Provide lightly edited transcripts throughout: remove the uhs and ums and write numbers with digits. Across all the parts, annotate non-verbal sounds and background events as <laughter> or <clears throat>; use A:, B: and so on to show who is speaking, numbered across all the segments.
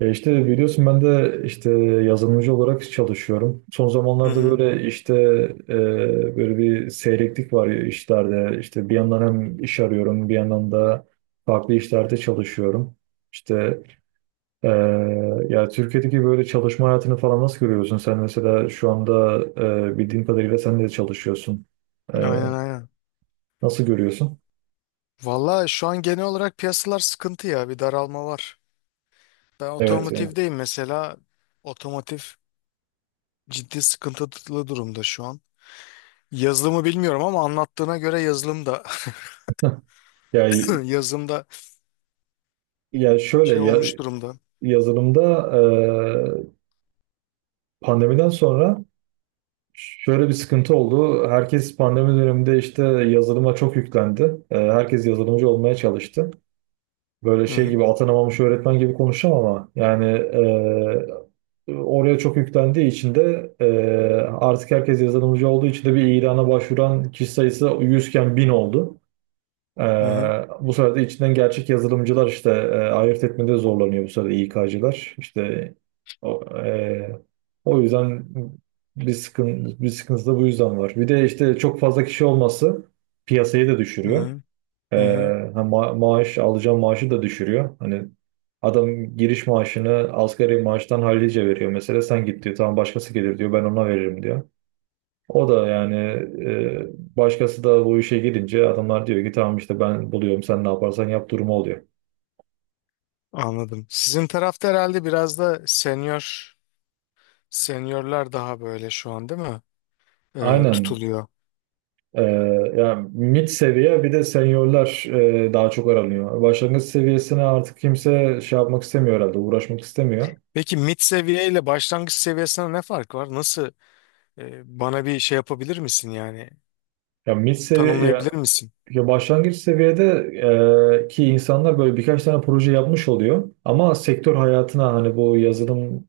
A: Ya işte biliyorsun ben de işte yazılımcı olarak çalışıyorum. Son
B: Hı
A: zamanlarda
B: hı.
A: böyle işte böyle bir seyreklik var ya işlerde. İşte bir yandan hem iş arıyorum, bir yandan da farklı işlerde çalışıyorum. İşte e, Ya Türkiye'deki böyle çalışma hayatını falan nasıl görüyorsun? Sen mesela şu anda bildiğim kadarıyla sen de çalışıyorsun. E,
B: Aynen aynen.
A: Nasıl görüyorsun?
B: Valla şu an genel olarak piyasalar sıkıntı ya. Bir daralma var. Ben
A: Evet yani.
B: otomotivdeyim mesela. Otomotiv ciddi sıkıntılı durumda şu an. Yazılımı bilmiyorum ama anlattığına göre yazılım da
A: Ya,
B: <laughs> yazılım da
A: ya şöyle
B: şey
A: ya,
B: olmuş durumda.
A: Yazılımda e, pandemiden sonra şöyle bir sıkıntı oldu. Herkes pandemi döneminde işte yazılıma çok yüklendi. Herkes yazılımcı olmaya çalıştı. Böyle
B: Hı
A: şey
B: hı.
A: gibi atanamamış öğretmen gibi konuşacağım ama yani oraya çok yüklendiği için de artık herkes yazılımcı olduğu için de bir ilana başvuran kişi sayısı 100 iken 1000 oldu. Ee,
B: Hı hı.
A: Bu sefer içinden gerçek yazılımcılar işte ayırt etmede zorlanıyor bu sefer de İK'cılar. İşte o, e, o yüzden bir sıkıntı, bir sıkıntı da bu yüzden var. Bir de işte çok fazla kişi olması piyasayı da
B: Hı
A: düşürüyor.
B: hı.
A: Ee,
B: Hı hı.
A: maaş alacağım maaşı da düşürüyor. Hani adam giriş maaşını asgari maaştan hallice veriyor mesela. Sen git diyor tamam başkası gelir diyor ben ona veririm diyor. O da yani başkası da bu işe girince adamlar diyor ki tamam işte ben buluyorum sen ne yaparsan yap durumu oluyor.
B: Anladım. Sizin tarafta herhalde biraz da seniorlar daha böyle şu an, değil mi?
A: Aynen.
B: Tutuluyor.
A: E, Yani mid seviye bir de seniorlar daha çok aranıyor. Başlangıç seviyesine artık kimse şey yapmak istemiyor herhalde uğraşmak istemiyor.
B: Peki mid seviye ile başlangıç seviyesine ne fark var? Nasıl? Bana bir şey yapabilir misin yani?
A: Ya mid seviye ya,
B: Tanımlayabilir misin?
A: ya başlangıç seviyede ki insanlar böyle birkaç tane proje yapmış oluyor. Ama sektör hayatına hani bu yazılım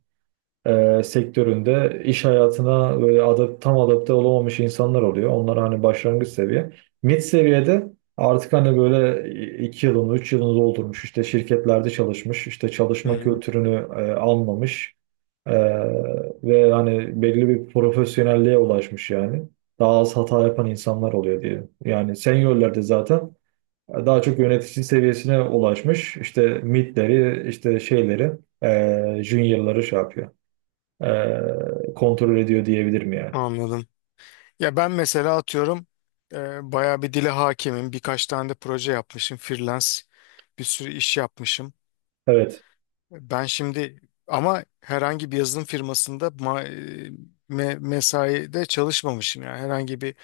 A: sektöründe iş hayatına böyle tam adapte olamamış insanlar oluyor. Onlar hani başlangıç seviye. Mid seviyede artık hani böyle iki yılını, üç yılını doldurmuş, işte şirketlerde çalışmış, işte
B: Hı
A: çalışma
B: hı,
A: kültürünü anlamış e, ve hani belli bir profesyonelliğe ulaşmış yani. Daha az hata yapan insanlar oluyor diyelim. Yani seniorlerde zaten daha çok yönetici seviyesine ulaşmış. İşte midleri, işte şeyleri, juniorları şey yapıyor kontrol ediyor diyebilirim yani.
B: anladım. Ya ben mesela atıyorum, bayağı bir dile hakimim. Birkaç tane de proje yapmışım. Freelance bir sürü iş yapmışım.
A: Evet.
B: Ben şimdi ama herhangi bir yazılım firmasında mesaide çalışmamışım. Yani herhangi bir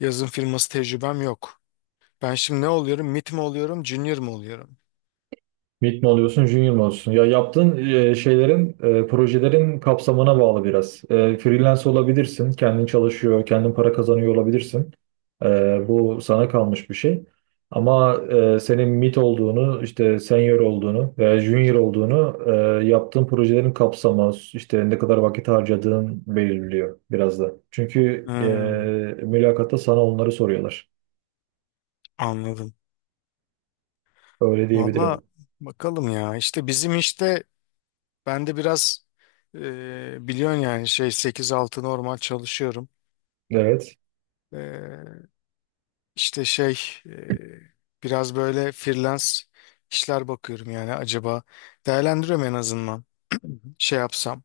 B: yazılım firması tecrübem yok. Ben şimdi ne oluyorum? Mid mi oluyorum? Junior mu oluyorum?
A: Mid mi oluyorsun, junior mu oluyorsun? Ya yaptığın şeylerin, projelerin kapsamına bağlı biraz. E, freelance olabilirsin, kendin çalışıyor, kendin para kazanıyor olabilirsin. E, bu sana kalmış bir şey. Ama senin mid olduğunu, işte senior olduğunu veya junior olduğunu yaptığın projelerin kapsamı, işte ne kadar vakit harcadığın belirliyor biraz da. Çünkü
B: Hmm,
A: mülakatta sana onları soruyorlar.
B: anladım.
A: Öyle
B: Valla
A: diyebilirim.
B: bakalım ya. İşte bizim işte, ben de biraz, biliyorsun yani şey sekiz altı normal çalışıyorum.
A: Evet.
B: E, işte şey, biraz böyle freelance işler bakıyorum yani, acaba, değerlendiriyorum en azından. Şey yapsam,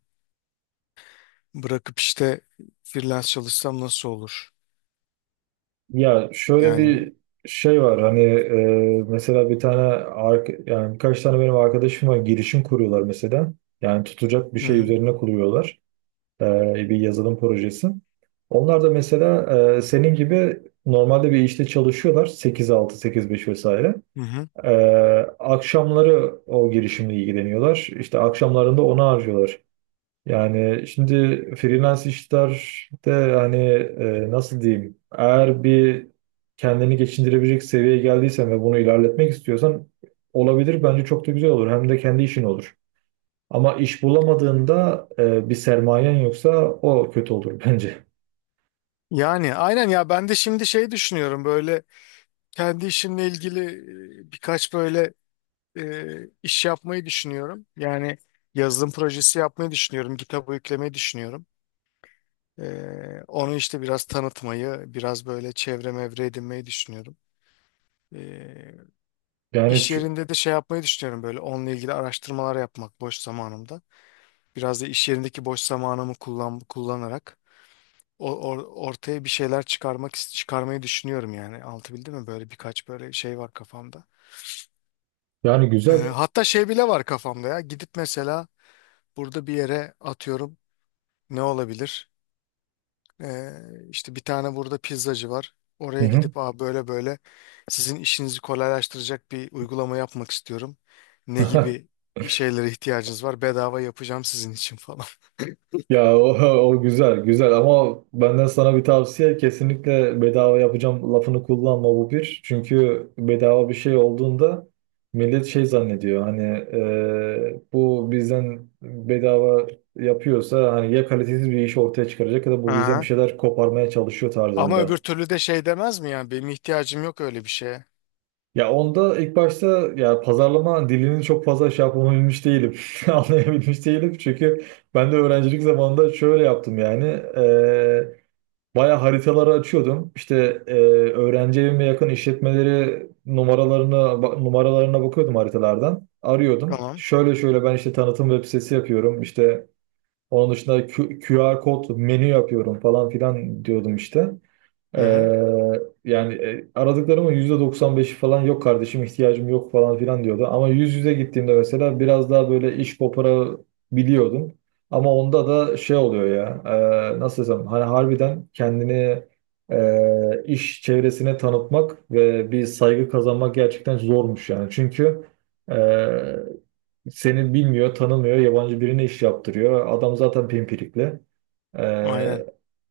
B: bırakıp işte freelance çalışsam nasıl olur?
A: Ya şöyle
B: Yani
A: bir şey var hani mesela bir tane yani birkaç tane benim arkadaşım var girişim kuruyorlar mesela. Yani tutacak bir
B: hı
A: şey
B: hı,
A: üzerine kuruyorlar. E, Bir yazılım projesi. Onlar da mesela senin gibi normalde bir işte çalışıyorlar 8-6 8-5 vesaire.
B: hı hı.
A: E, Akşamları o girişimle ilgileniyorlar. İşte akşamlarında onu harcıyorlar. Yani şimdi freelance işlerde hani nasıl diyeyim eğer bir kendini geçindirebilecek seviyeye geldiysen ve bunu ilerletmek istiyorsan olabilir bence çok da güzel olur hem de kendi işin olur. Ama iş bulamadığında bir sermayen yoksa o kötü olur <laughs> bence.
B: Yani aynen ya, ben de şimdi şey düşünüyorum böyle, kendi işimle ilgili birkaç böyle e, iş yapmayı düşünüyorum. Yani yazılım projesi yapmayı düşünüyorum. GitHub'a yüklemeyi düşünüyorum. E, onu işte biraz tanıtmayı, biraz böyle çevre mevre edinmeyi düşünüyorum. E,
A: Yani
B: iş
A: çü-
B: yerinde de şey yapmayı düşünüyorum, böyle onunla ilgili araştırmalar yapmak boş zamanımda. Biraz da iş yerindeki boş zamanımı kullanarak ortaya bir şeyler çıkarmayı düşünüyorum yani. Altı bildi mi? Böyle birkaç böyle şey var kafamda.
A: Yani
B: E,
A: güzel.
B: hatta şey bile var kafamda ya. Gidip mesela burada bir yere, atıyorum, ne olabilir? Ee, işte bir tane burada pizzacı var.
A: Hı
B: Oraya
A: hı.
B: gidip, aa, böyle böyle sizin işinizi kolaylaştıracak bir uygulama yapmak istiyorum. Ne
A: <laughs>
B: gibi şeylere ihtiyacınız var? Bedava yapacağım sizin için falan.
A: Ya o, <laughs> o güzel güzel ama benden sana bir tavsiye kesinlikle bedava yapacağım lafını kullanma bu bir. Çünkü bedava bir şey olduğunda millet şey zannediyor hani bu bizden bedava yapıyorsa hani ya kalitesiz bir iş ortaya çıkaracak ya da
B: <laughs>
A: bu bizden bir
B: Aha.
A: şeyler koparmaya çalışıyor
B: Ama öbür
A: tarzında.
B: türlü de şey demez mi yani? Benim ihtiyacım yok öyle bir şeye.
A: Ya onda ilk başta ya pazarlama dilini çok fazla şey yapabilmiş değilim. <laughs> Anlayabilmiş değilim çünkü ben de öğrencilik zamanında şöyle yaptım yani. Baya haritaları açıyordum. İşte e, öğrenci evime yakın işletmeleri numaralarına bakıyordum haritalardan. Arıyordum.
B: Tamam.
A: Şöyle şöyle ben işte tanıtım web sitesi yapıyorum. İşte onun dışında QR kod menü yapıyorum falan filan diyordum işte.
B: Hı hı.
A: Ee, Yani aradıklarımın %95'i falan yok kardeşim ihtiyacım yok falan filan diyordu. Ama yüz yüze gittiğimde mesela biraz daha böyle iş koparabiliyordum. Ama onda da şey oluyor ya nasıl desem hani harbiden kendini iş çevresine tanıtmak ve bir saygı kazanmak gerçekten zormuş yani. Çünkü e, seni bilmiyor, tanımıyor, yabancı birine iş yaptırıyor. Adam zaten pimpirikli.
B: Aynen.
A: Ee,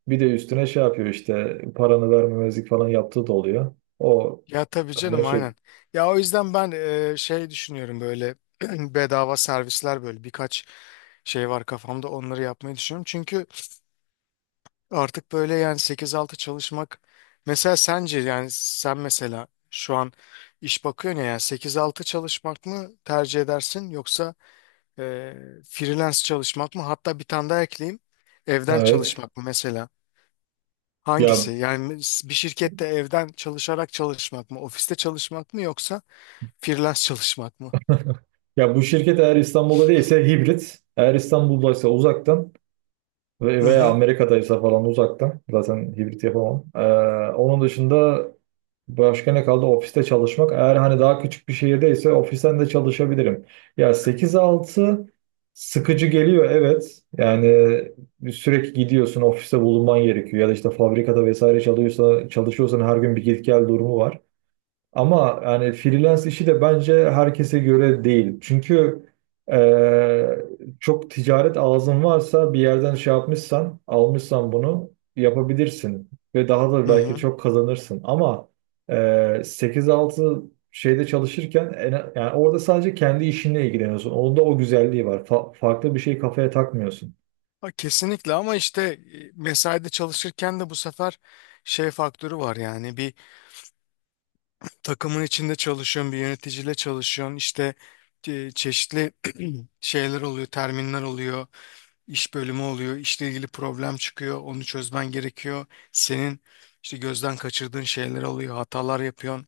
A: Bir de üstüne şey yapıyor işte paranı vermemezlik falan yaptığı da oluyor. O
B: Ya tabii
A: da
B: canım,
A: şey.
B: aynen. Ya o yüzden ben, şey düşünüyorum böyle, <clears throat> bedava servisler, böyle birkaç şey var kafamda, onları yapmayı düşünüyorum. Çünkü artık böyle yani, sekiz altı çalışmak mesela, sence yani, sen mesela şu an iş bakıyorsun ya, yani sekiz altı çalışmak mı tercih edersin, yoksa e, freelance çalışmak mı? Hatta bir tane daha ekleyeyim, evden
A: Evet.
B: çalışmak mı mesela?
A: Ya
B: Hangisi yani, bir şirkette evden çalışarak çalışmak mı, ofiste çalışmak mı, yoksa freelance çalışmak mı?
A: ya bu şirket eğer İstanbul'da değilse hibrit. Eğer İstanbul'daysa uzaktan.
B: Hı
A: Veya
B: hı.
A: Amerika'daysa falan uzaktan. Zaten hibrit yapamam. Onun dışında başka ne kaldı? Ofiste çalışmak. Eğer hani daha küçük bir şehirdeyse ofisten de çalışabilirim. Ya sekiz altı sıkıcı geliyor evet. Yani sürekli gidiyorsun ofiste bulunman gerekiyor. Ya da işte fabrikada vesaire çalışıyorsa, çalışıyorsan her gün bir git gel durumu var. Ama yani freelance işi de bence herkese göre değil. Çünkü e, çok ticaret ağzın varsa bir yerden şey yapmışsan, almışsan bunu yapabilirsin. Ve daha da
B: Hı
A: belki
B: hı.
A: çok kazanırsın. Ama e, 8-6 şeyde çalışırken yani orada sadece kendi işinle ilgileniyorsun. Onda o güzelliği var. Farklı bir şey kafaya takmıyorsun.
B: Ha, kesinlikle. Ama işte mesaide çalışırken de bu sefer şey faktörü var yani, takımın içinde çalışıyorsun, bir yöneticiyle çalışıyorsun. İşte çeşitli <clears throat> şeyler oluyor, terminler oluyor, iş bölümü oluyor, işle ilgili problem çıkıyor, onu çözmen gerekiyor. Senin işte gözden kaçırdığın şeyler oluyor, hatalar yapıyorsun.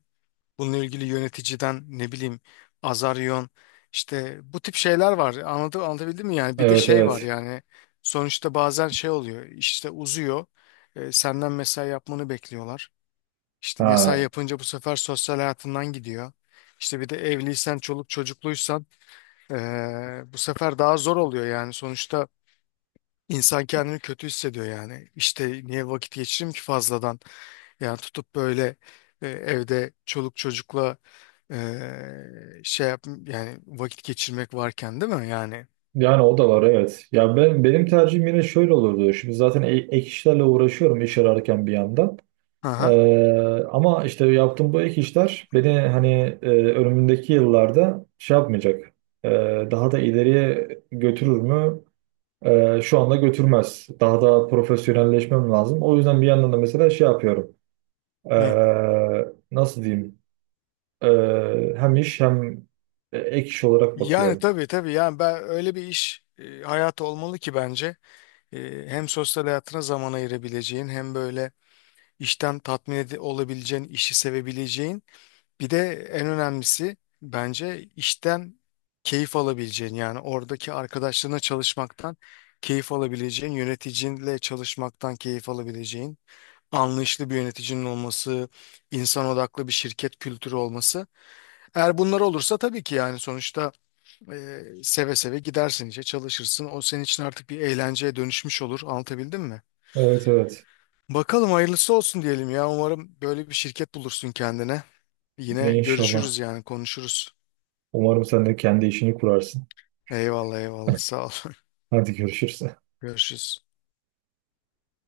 B: Bununla ilgili yöneticiden, ne bileyim, azar yiyorsun. İşte bu tip şeyler var. Anladım, anlatabildim mi yani? Bir de
A: Evet
B: şey var
A: evet.
B: yani, sonuçta bazen şey oluyor, işte uzuyor. E, senden mesai yapmanı bekliyorlar. İşte mesai
A: Ha.
B: yapınca bu sefer sosyal hayatından gidiyor. İşte bir de evliysen, çoluk çocukluysan, bu sefer daha zor oluyor yani. Sonuçta insan kendini kötü hissediyor yani. İşte niye vakit geçireyim ki fazladan? Yani tutup böyle evde çoluk çocukla şey yap yani, vakit geçirmek varken, değil mi yani?
A: Yani o da var evet. Ya ben benim tercihim yine şöyle olurdu. Şimdi zaten ek işlerle uğraşıyorum iş ararken bir yandan.
B: Aha.
A: Ama işte yaptığım bu ek işler beni hani önümündeki yıllarda şey yapmayacak. Ee, Daha da ileriye götürür mü? Şu anda götürmez. Daha da profesyonelleşmem lazım. O yüzden bir yandan da mesela şey yapıyorum.
B: Hı.
A: Ee, Nasıl diyeyim? Hem iş hem ek iş olarak
B: Yani
A: bakıyorum.
B: tabii tabii yani, ben öyle bir iş, hayatı olmalı ki, bence, hem sosyal hayatına zaman ayırabileceğin, hem böyle işten olabileceğin, işi sevebileceğin. Bir de en önemlisi, bence işten keyif alabileceğin, yani oradaki arkadaşlarına çalışmaktan keyif alabileceğin, yöneticinle çalışmaktan keyif alabileceğin, anlayışlı bir yöneticinin olması, insan odaklı bir şirket kültürü olması. Eğer bunlar olursa tabii ki yani, sonuçta seve seve gidersin işe, çalışırsın. O senin için artık bir eğlenceye dönüşmüş olur. Anlatabildim mi?
A: Evet evet.
B: Bakalım, hayırlısı olsun diyelim ya. Umarım böyle bir şirket bulursun kendine. Yine
A: İnşallah.
B: görüşürüz yani, konuşuruz.
A: Umarım sen de kendi işini kurarsın.
B: Eyvallah eyvallah, sağ ol.
A: Hadi görüşürüz.
B: <laughs> Görüşürüz.